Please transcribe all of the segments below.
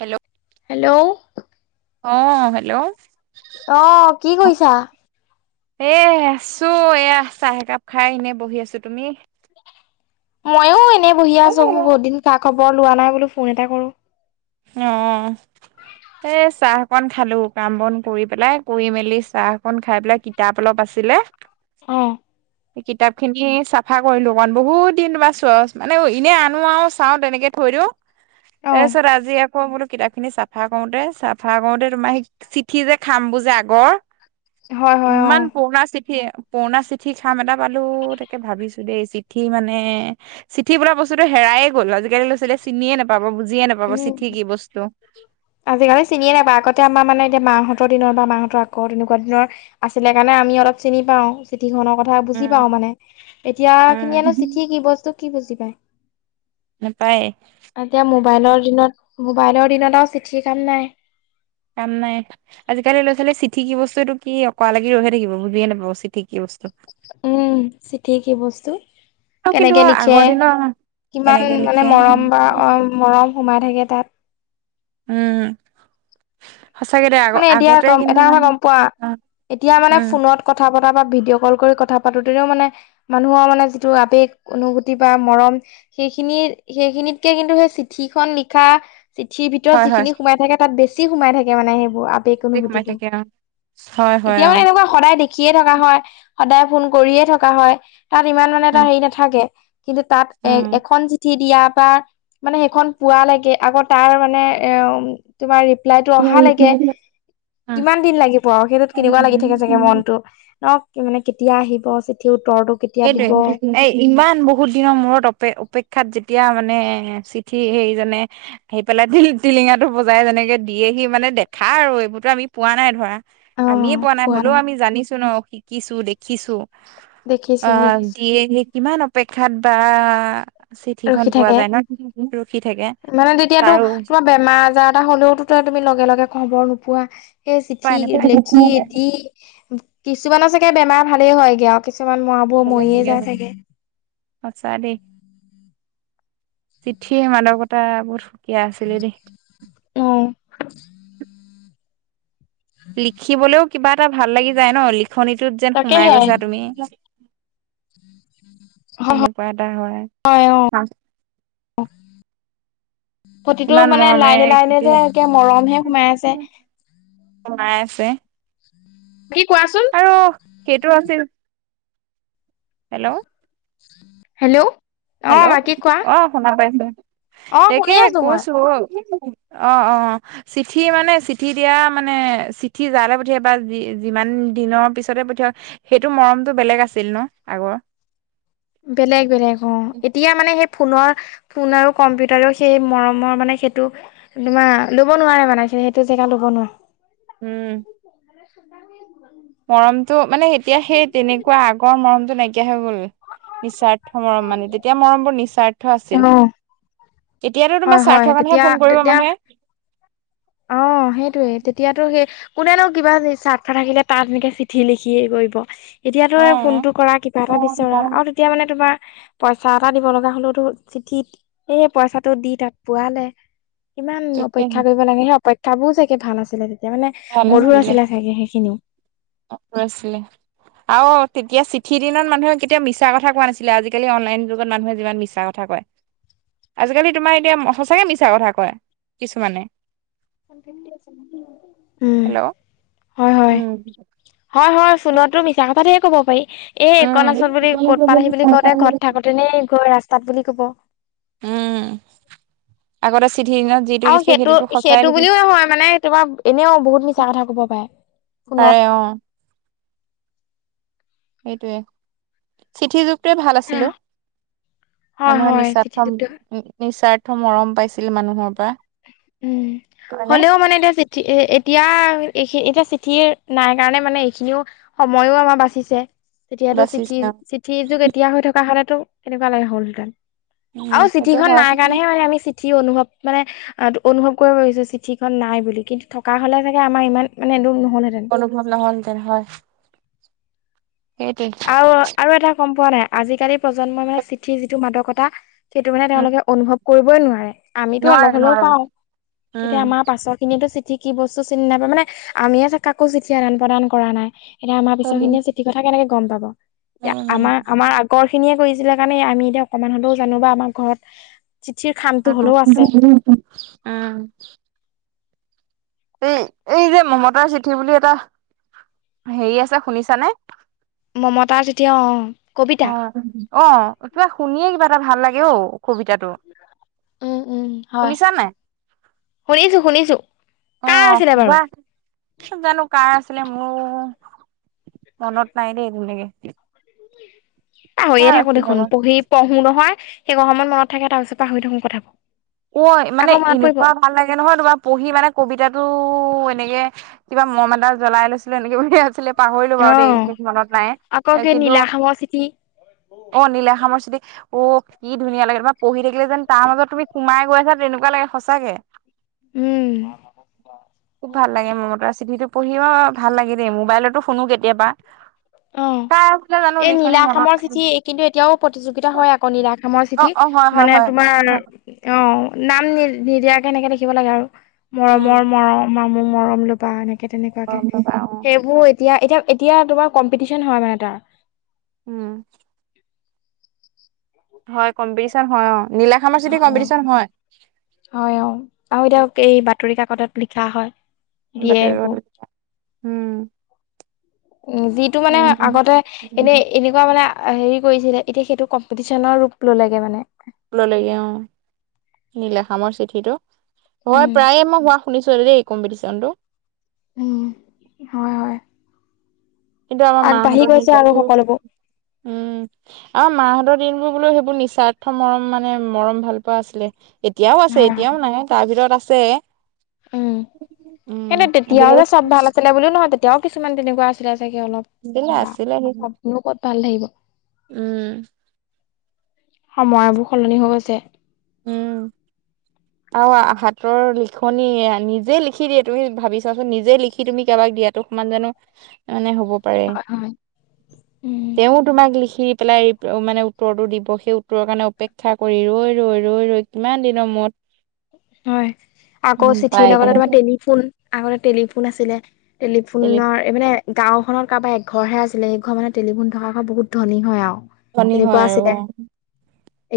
Hello? Hello? অ hello? অ, কি কৰিছা? এ আছো এয়া চাহ একাপ খাই এনেই বহি আছো, তুমি? মইয়ো এনেই বহি অ আছো, বহুত দিন খা খবৰ লোৱা নাই বোলো ফোন এটা কৰো। অ, অ। এ চাহ অকণ খালো কাম বন কৰি পেলাই, কৰি মেলি চাহ অকণ খাই পেলাই কিতাপ অলপ আছিলে। অ'। কিতাপ খিনি চাফা কৰিলো, অকমান বহুত দিন পৰা চ মানে এনে আনো আৰু চাওঁ তেনেকে থৈ দিও। অ তাৰ পাছত আজি আকৌ বোলো, কিতাপ খিন চফা কৰোতে চাফা কৰোতে তোমাৰ চিঠিৰ যে খামবোৰ যে আগৰ, হয় হয় অ ইমান পুৰণা চিঠি পুৰণা চিঠিৰ খাম এটা পালো তাকে ভাবিছো দেই চিঠি মানে? চিঠি বোলা বস্তুটো হেৰাই এ গ'ল, আজিকালি ল'ৰা ছোৱালীয়ে বিলাকে চিনিয়ে নাপাব বুজিয়ে নাপাব উম চিঠি কি বস্তু? আজিকালি চিনিয়ে নাপাই। আগতে আমাৰ, মানে এতিয়া মাহঁতৰ দিনৰ বা মাহঁতৰ আগৰ তেনেকুৱা দিনৰ আছিলে কাৰণে আমি অলপ চিনি পাও চিঠি খনৰ কথা বুজি উম পাও মানে। এতিয়াৰ উম খিনিয়েনো চিঠি কি বস্তু কি বুজি পাই। নেপায়। এতিয়া মোবাইলৰ দিনত, মোবাইলৰ দিনত আৰু চিঠিৰ কাম নাই। কাম নাই। আজিকালি ল'ৰা-ছোৱালীয়ে চিঠি কি বস্তুটো কি অকৰা লাগি ৰৈয়ে থাকিব বুজিয়ে নাপাব চিঠিক কি বস্তু। উম, চিঠি কি বস্তু আৰু কিন্তু কেনেকে লিখে, আগৰ দিনৰ কিমান কেনেকে মানে লিখে মৰম বা মৰম সোমাই থাকে তাত। উম। সঁচাকে দে আগ মানে এতিয়া আগতে গম কিন্তু এটা কথা মানে গম পোৱা? অ এতিয়া মানে উম ফোনত কথা পতা বা ভিডিঅ' কল কৰি কথা পাতোতেও মানে মানুহৰ মানে যিটো আৱেগ, অনুভূতি বা মৰম সেইখিনি, সেইখিনিতকে কিন্তু সেই চিঠি খন লিখা চিঠিৰ ভিতৰত হয় হয় যিখিনি সোমাই থাকে তাত বেছি সোমাই থাকে মানেহেইবোৰ আৱেগ, সোমাই অনুভূতিবোৰ। থাকে অ হয় হয় এতিয়াও অ এনেকুৱা সদায় দেখিয়ে থকা হয়, সদায় ফোন কৰিয়ে থকা হয়, তাত ইমান মানে এটা উম হেৰি নাথাকে। কিন্তু তাত এ এখন চিঠিত দিয়াৰ পা মানে সেইখন পোৱালৈকে আকৌ তাৰ মানে এ উম তোমাৰ ৰিপ্লাইতটো অহালৈকে উম উম। কিমান দিন লাগিব আৰু সেইটোত কেনেকুৱা লাগি থাকে চাগে মনতো ন'! কি মানে কেতিয়া আহিব চিঠি উত্তৰটো কেতিয়া দিব অহ সেইটোৱে এই ইমান বহুত দিনৰ মূৰত অপে-অপেক্ষাত যেতিয়া মানে চিঠি হেৰি জানে আহি পেলাই টিলিঙা টো বজাই যেনেকে দিয়ে হি মানে, দেখা আৰু এইবোৰতো আমি পোৱা নাই ধৰা। আমিয়ে পোৱা নাই হ'লেও আমি জানিছো ন' শিকিছো, দেখিছো। দেখিছো অ', দেখিছো দিয়ে সেই কিমান অপেক্ষাত বা। চিঠি খন ৰখি পোৱা থাকে যায় ন' ৰখি থাকে, তাৰো বেমাৰ-আজাৰ এটা হ'লেওতো তো তুমি লগে লগে খবৰ নোপোৱা। সেই পাই চিঠি নাপায় লেখি দি কিছুমানৰ চাগে বেমাৰ ভালেই হয়গে আৰু কিছুমান মৰা [unintelligible] সঁচা দেই, চিঠিৰ মাদকতা বহুত সুকীয়া আছিলে দেই। অ'। লিখিবলৈও কিবা এটা ভাল লাগি যায় ন', লিখনিটোত যেন সোমাই তাকেহে গৈছা তুমি। তেনেকুৱা এটা হয় অ'। প্ৰতিটো ইমান মানে মৰমেৰে লাইনে লাইনে যে একে মৰমহে সোমাই আছে। সোমাই আছে। বাকী কোৱাচোন। আৰু সেইটো আছিল। হেল্ল'? হেল্ল'? অ হেল্ল' বাকী কোৱা অ', শুনা পাইছো। অ তাকে শুনি আছো মই কৈছো অ', অ', অ'। চিঠি মানে চিঠি দিয়া মানে চিঠি যালে পঠিয়াই বা যিমান দিনৰ পিছতে পঠিয়ায়। সেইটো মৰমটো বেলেগ আছিল ন' আগৰ। বেলেগ বেলেগ অ', এতিয়া মানে সেই ফোনৰ, ফোন আৰু কম্পিউটাৰেও সেই মৰমৰ মানে সেইটো তোমাৰ ল'ব নোৱাৰে মানে সেইটো জেগা ল'ব নোৱাৰে। উম। [unintelligible] মৰমটো মানে এতিয়া সেই তেনেকুৱা আগৰ মৰমটো নাইকিয়া হৈ গ'ল। নিস্বাৰ্থ মৰম মানে, তেতিয়া মৰমবোৰ নিস্বাৰ্থ আছিল। অ এতিয়াটো হয় তোমাৰ হয় স্বাৰ্থৰ কাৰণেহে তেতিয়া ফোন কৰিব তেতিয়া মানুহে? অ', সেইটোৱে, তেতিয়াতো সেই কোনেনো কিবা স্বাৰ্থ থাকিলে তাত এনেকে চিঠি লিখিয়ে কৰিব। এতিয়া তই অ'। ফোনটো কৰা কিবা এটা বিচৰা আৰু তেতিয়া মানে তোমাৰ পইচা এটা দিব লগা হ'লেওতো চিঠিত এই পইচাটো দি তাত পোৱালে। কিমান তাকেহে অপেক্ষা কৰিব লাগে, সেই অপেক্ষাবোৰো চাগে ভাল আছিলে তেতিয়া, মানে ভাল মধুৰ আছিলে চাগে সেইখিনিও। মধুৰ আছিলে। আৰু তেতিয়া চিঠিৰ দিনত মানুহে কেতিয়াও মিছা কথা কোৱা নাছিলে। আজিকালি অনলাইন যুগত মানুহে যিমান মিছা কথা কথা কয়। আজিকালি তোমাৰ এতিয়া সঁচাকে মিছা কথা কয় কিছুমানে। [unintelligible] হেল্ল' হয় হয়। উম। হয়, হয়, ফোনটো মিছা কথা ধেৰ ক'ব পাৰি। এই উম এইকনত আছোঁ বুলি ক'ত পালাহি বুলি কওঁতে ঘৰত থাকোঁতে নে গৈ ৰাস্তাত বুলি ক'ব। উম, আগতে চিঠিৰ দিনত যিটো আৰু লিখে সেইটো সেইটোতো সঁচাই সেইটো লিখি বুলিও নহয়, মানে তোমাৰ এনেও বহুত মিছা কথা ক'ব পাৰে ফোনত। পাৰে অ' সেইটোয়ে। চিঠি যুগটোৱে ভাল আছিল অ' হয় মানুহৰ হয় নিস্বাৰ্থ চিঠিটোতো নিস্বাৰ্থ মৰম পাইছিল মানুহৰ পৰা। উম, কাৰণে হ'লেও মানে এতিয়া যেতিয়া এতিয়া এইখিনি এতিয়া চিঠি নাই কাৰণে মানে এইখিনিও সময়ো আমাৰ বাচিছে। এতিয়াতো চিঠি বাচিছে চিঠি যুগ এতিয়া হৈ থকা হ'লেতো কেনেকুৱা লাগে হ'ল হেঁতেন? উম আৰু সেইটো চিঠিখন হয় নাই কাৰণেহে মানে আমি চিঠি অনুভৱ মানে অ' অনুভৱ কৰিব পাৰছোঁ। চিঠি খন নাই বুলি, কিন্তু থকা হ'লে চাগে আমাৰ ইমান মানে দুখ নহ'লহেঁতেন। অনুভব নহ'ল হেঁতেন হয়। সেইটোৱে আৰু আৰু এটা গ'ম পোৱা নাই, আজিকালি প্ৰজন্মই মানে চিঠি যিটো মাদকতা সেইটো মানে উম তেওঁলোকে অনুভৱ কৰিবই নোৱাৰে। আমিতো অলপ নোৱাৰে হ'লেও নোৱাৰে পাওঁ। এতিয়া উম আমাৰ পাছৰ খিনিয়েটো চিঠি কি বস্তু চিনি নাপায়, মানে আমিয়ে কাকো চিঠি আদান প্ৰদান কৰা নাই। এতিয়া আমাৰ পিছৰ খিনিয়ে চিঠি কথা কেনেকে গ'ম পাবোঁ। এতিয়া উম আমাৰ আমাৰ আগৰ খিনিয়ে কৰিছিলে কাৰণে আমি এতিয়া অকণমান হ'লেও বা আমাৰ ঘৰত চিঠিৰ খাম অ'। এই এই যে মমতাৰ চিঠি বুলি এটা হেৰি আছে শুনিছানে? মমতাৰ চিঠি অ' অ'। কবিতা অ' কিবা শুনিয়েই কিবা এটা ভাল লাগে ঔ কবিতাটো। উম উম হয় শুনিছানে নাই? শুনিছো শুনিছো কাৰ অহ' আছিলে বাৰু কিবা কি জানোঁ কাৰ আছিলে। মোৰো মনত নাই দেই তেনেকে? পাহৰিয়ে কাৰ থাকোঁ আছিলে দেখোন, বা পঢ়ি পঢ়ো নহয়, সেইকন সময় মনত থাকে। তাৰ পিছত পাহৰি থাকোঁ কথাবোৰ। ঐ মানে আকৌ মনত পৰিব এনেকুৱা অ ভাল লাগে নহয়। তোমাৰ পঢ়ি মানে কবিতাটো এনেকে কিবা ম'ম এডাল জ্বলাই লৈছিলোঁ এনেকে কিবা আছিলে। পাহৰিলোঁ বাৰু দেই, বিশেষ মনত আকৌ নাই কি কিন্তু। নীলাখামৰ চিঠি অ' নীলখামৰ চিঠি। অ' কি ধুনীয়া লাগে তোমাৰ পঢ়ি থাকিলে যেন তাৰ মাজত তুমি সোমাই গৈ আছা, তেনেকুৱা লাগে সঁচাকে। উম খুব ভাল লাগে মমতাৰ চিঠিটো পঢ়িও ভাল লাগে দেই মোবাইলটো শুনো কেতিয়াবা অ' কাৰ আছিলে জানো এই লিখনি মনত নীলাখামৰ চিঠি, কিন্তু এতিয়াও প্ৰতিযোগিতা হয় আকৌ নীলা খামৰ অ চিঠি অ হয় হয় মানে হয় তোমাৰ অ' নাম নি নিদিয়াকে এনেকে লিখিব লাগে আৰু অ মৰমৰ, মৰম মোৰ মৰম ল'বা এনেকে তেনেকুৱাকে, সেইবোৰ এতিয়া এতিয়া এতিয়া তোমাৰ কম্পিটিচন হয় মানে এটা। উম। হয়, কম্পিটিচন হয় অ' নীলাখামৰ চিটি হয়, অ' কম্পিটিচন হয় হয় অ' আৰু এতিয়া এই বাতৰি কাকতত লিখা হয়। দিয়ে বাতৰি এইবোৰ কাকত উম, উম, যি টোৰ মানে উম। আগতে, এনেই এনেকুৱা। এনেকুৱা মানে হেৰি কৰিছিলে এতিয়া সেইটো কম্পিটিচনৰ ৰূপ ললেগে মানে ললেগে অ', নীলাখামৰ চিঠিটো। হয়', উম প্ৰায়ে মই হোৱা শুনিছোঁ দেই এই কম্পিটিছন টো উম' হয়', হয়। কিন্তু আমাৰ মা আগবাঢ়ি হঁতৰ কি গৈছে আৰু কবি সকলোবোৰ উম' আমাৰ মা হঁতৰ দিনবোৰ বোলো সেইবোৰ নিস্বাৰ্থ মৰম মানে মৰম ভাল পোৱা আছিলে। এতিয়াও আছে হয় হয় এতিয়াও নাহে তাৰ ভিতৰত আছে। উম', উম কিন্তু তেতিয়াও হলেও যে চব ভাল আছিল লে বুলিও নহয় তেতিয়াও কিছুমান তেনেকুৱা আছিলে চাগে অলপ, বেয়া, আছিলে আছিলে সেই চবনো ক'ত ভাল থাকিব। উম সময়বোৰ সলনি হৈ গৈছে। উম' [inaudible] আৰু আ, হাতৰ লিখনি এইয়া নিজে লিখি দিয়ে। তুমি ভাবি চোৱাচোন নিজে লিখি তুমি কাৰোবাক দিয়াটো সমান জানো [inaudible] মানে হ'ব পাৰে। হয় উম তেওঁ তোমাক লিখি পেলাই মানে উত্তৰটো দিব। সেই উত্তৰৰ কাৰণে অপেক্ষা কৰি ৰৈ ৰৈ ৰৈ ৰৈ, কিমান দিনৰ মূৰত হয়', আকৌ উম চিঠিৰ পায়গে। লগতে তোমাৰ টেলিফোন আগতে টেলিফোন আছিলে টেলিফোনৰ এইপিনে গাঁওখনত কাৰোবাৰ এক ঘৰহে আছিলে। সেই ঘৰ মানুহে টেলিফোন থকা ঘৰ বহুত ধনী হয় আও টেলিফনি তেনেকুৱা হয় আৰু আছিলে।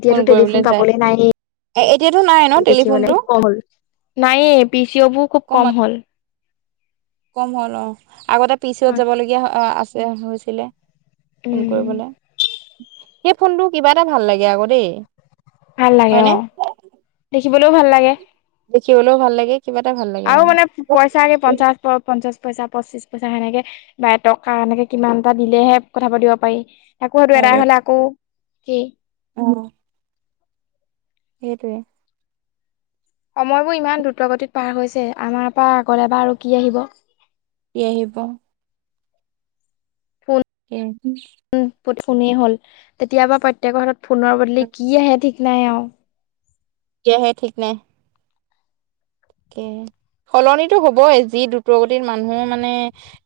এতিয়াটো টেলিফোন পাবলে নাইয়ে। এ, এতিয়াটো নাই। ন টেলিফোনটো দেখিবলেও কম হ'ল। নাইয়ে পি চি অ বোৰ খুব কম হ'ল। কম হ'ল অ' আগতে পি চি অত হয় যাবলগীয়া [unintelligible] আছে হৈছিলে। ফোন উম কৰিবলে। সেই ফোনটো কিবা এটা ভাল লাগে আকৌ দেই। ভাল লাগে হয়নে অ' দেখিবলৈও ভাল লাগে। দেখিবলেও ভাল লাগে কিবা এটা ভাল লাগে মানে কৰ পঞ্চাশ পইচা, পঁচিছ পইচা সেনেকে বাই এটকা এনেকে কিমান টা দিলেহে কথা পাতিব পাৰি। তাকৌ সেইটো এদায় আকৌ সেই উম সেইটোৱেই। সময়বোৰ ইমান দ্ৰুত গতিত পাৰ হৈছে, আমাৰ পৰা আগৰলে বা আৰু কি আহিব। কি আহিব, [unintelligible] উম ফোননে হ'ল তেতিয়াবা প্ৰত্যয়েকৰ হাতত ফোনৰ বদলি কি আহে ঠিক নাই আও কি আহে ঠিক নাই তাকে সলনিতো হবই যি দ্ৰুতগতিত মানুহ মানে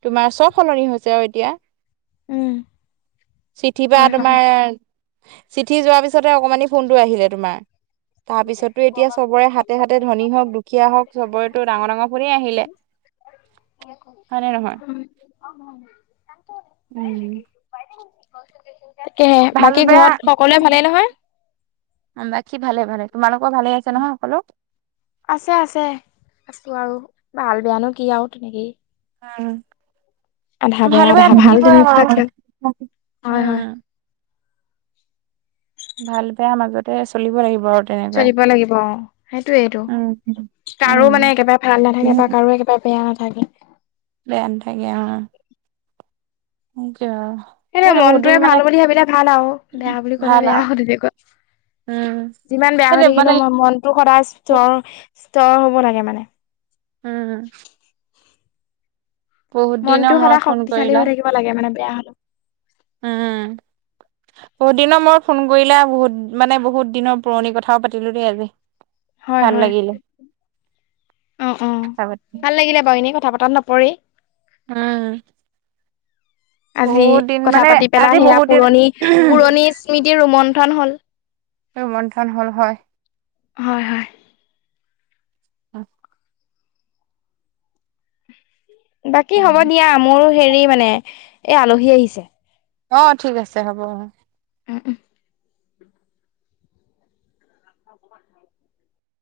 তোমাৰ চব সলনি হৈছে আৰু এতিয়া উম চিঠিৰ পৰা হয় হয় তোমাৰ চিঠি যোৱাৰ পিছতে অকমানি ফোনটো আহিলে তোমাৰ তাৰপিছত তো এতিয়া চবৰে হাতে হাতে ধনী হওক দুখীয়া হওক চবৰেত ডাঙৰ ডাঙৰ ফোনে আহিলে হয় নে নহয় [unintelligible] উম। তাকেহে, ভাল বাকী বেয়া ঘৰত সকলোৱে ভালেই নহয়? বাকী ভালে ভালে। তোমালোকৰ ভালে আছে নহয় সকলো? আছে আছে, আছোঁ আৰু ভাল বেয়ানো কি আৰু তেনেকেই। উম, ভাল বেয়া থাকিবই আৰু হয় হয় উম। ভাল বেয়া মাজতে চলিব লাগিব আৰু। তেনেকৈ চলিব লাগিব অ' সেইটোয়েইটো, উম উম কাৰো মানে একেবাৰে ভাল নাথাকে বা কাৰো একেবাৰে বেয়া নাথাকে। বেয়া নাথাকে অ'। সেইটোৱে আৰু। সেইটো বহুত মনটোৱে দিন মানে ভাল বুলি ভাবিলে ভাল আৰু, বেয়া বুলি ক'লে ভাল বেয়া আৰু হ তেনেকুৱা। উম যিমান বেয়া হৈ সেইটো মানে থাকিলেও মনটো সদায় স্তৰ স্তৰ হ'ব লাগে মানে। উম। বহুত দিনৰ মনটো সদায় মূৰত ফোন শক্তিশালী কৰিলা হৈ থাকিব লাগে মানে বেয়া হ'লেও। উম বহুত দিনৰ মূৰত ফোন কৰিলা, বহুত মানে বহুত দিনৰ পুৰণি কথাও পাতিলো দেই আজি। [unintelligible] হয় ভাল হয়, লাগিলে অ', অ'। কথা পাতি ভাল লাগিলে বাৰু এনেই কথা পতাত নপৰেই। উম। আজি বহুত দিন কথা মানে পাতি পেলাই আজি সেয়া বহুত দিন পুৰণি পুৰণি স্মৃতিৰ ৰোমন্থন হ'ল। ৰুমন্থন হ'ল হয়। হয় হয়। [inaudible] বাকী হ'ব দিয়া মোৰো হেৰি মানে এই আলহী আহিছে। অ' ঠিক আছে হ'ব অ'। উম, উম।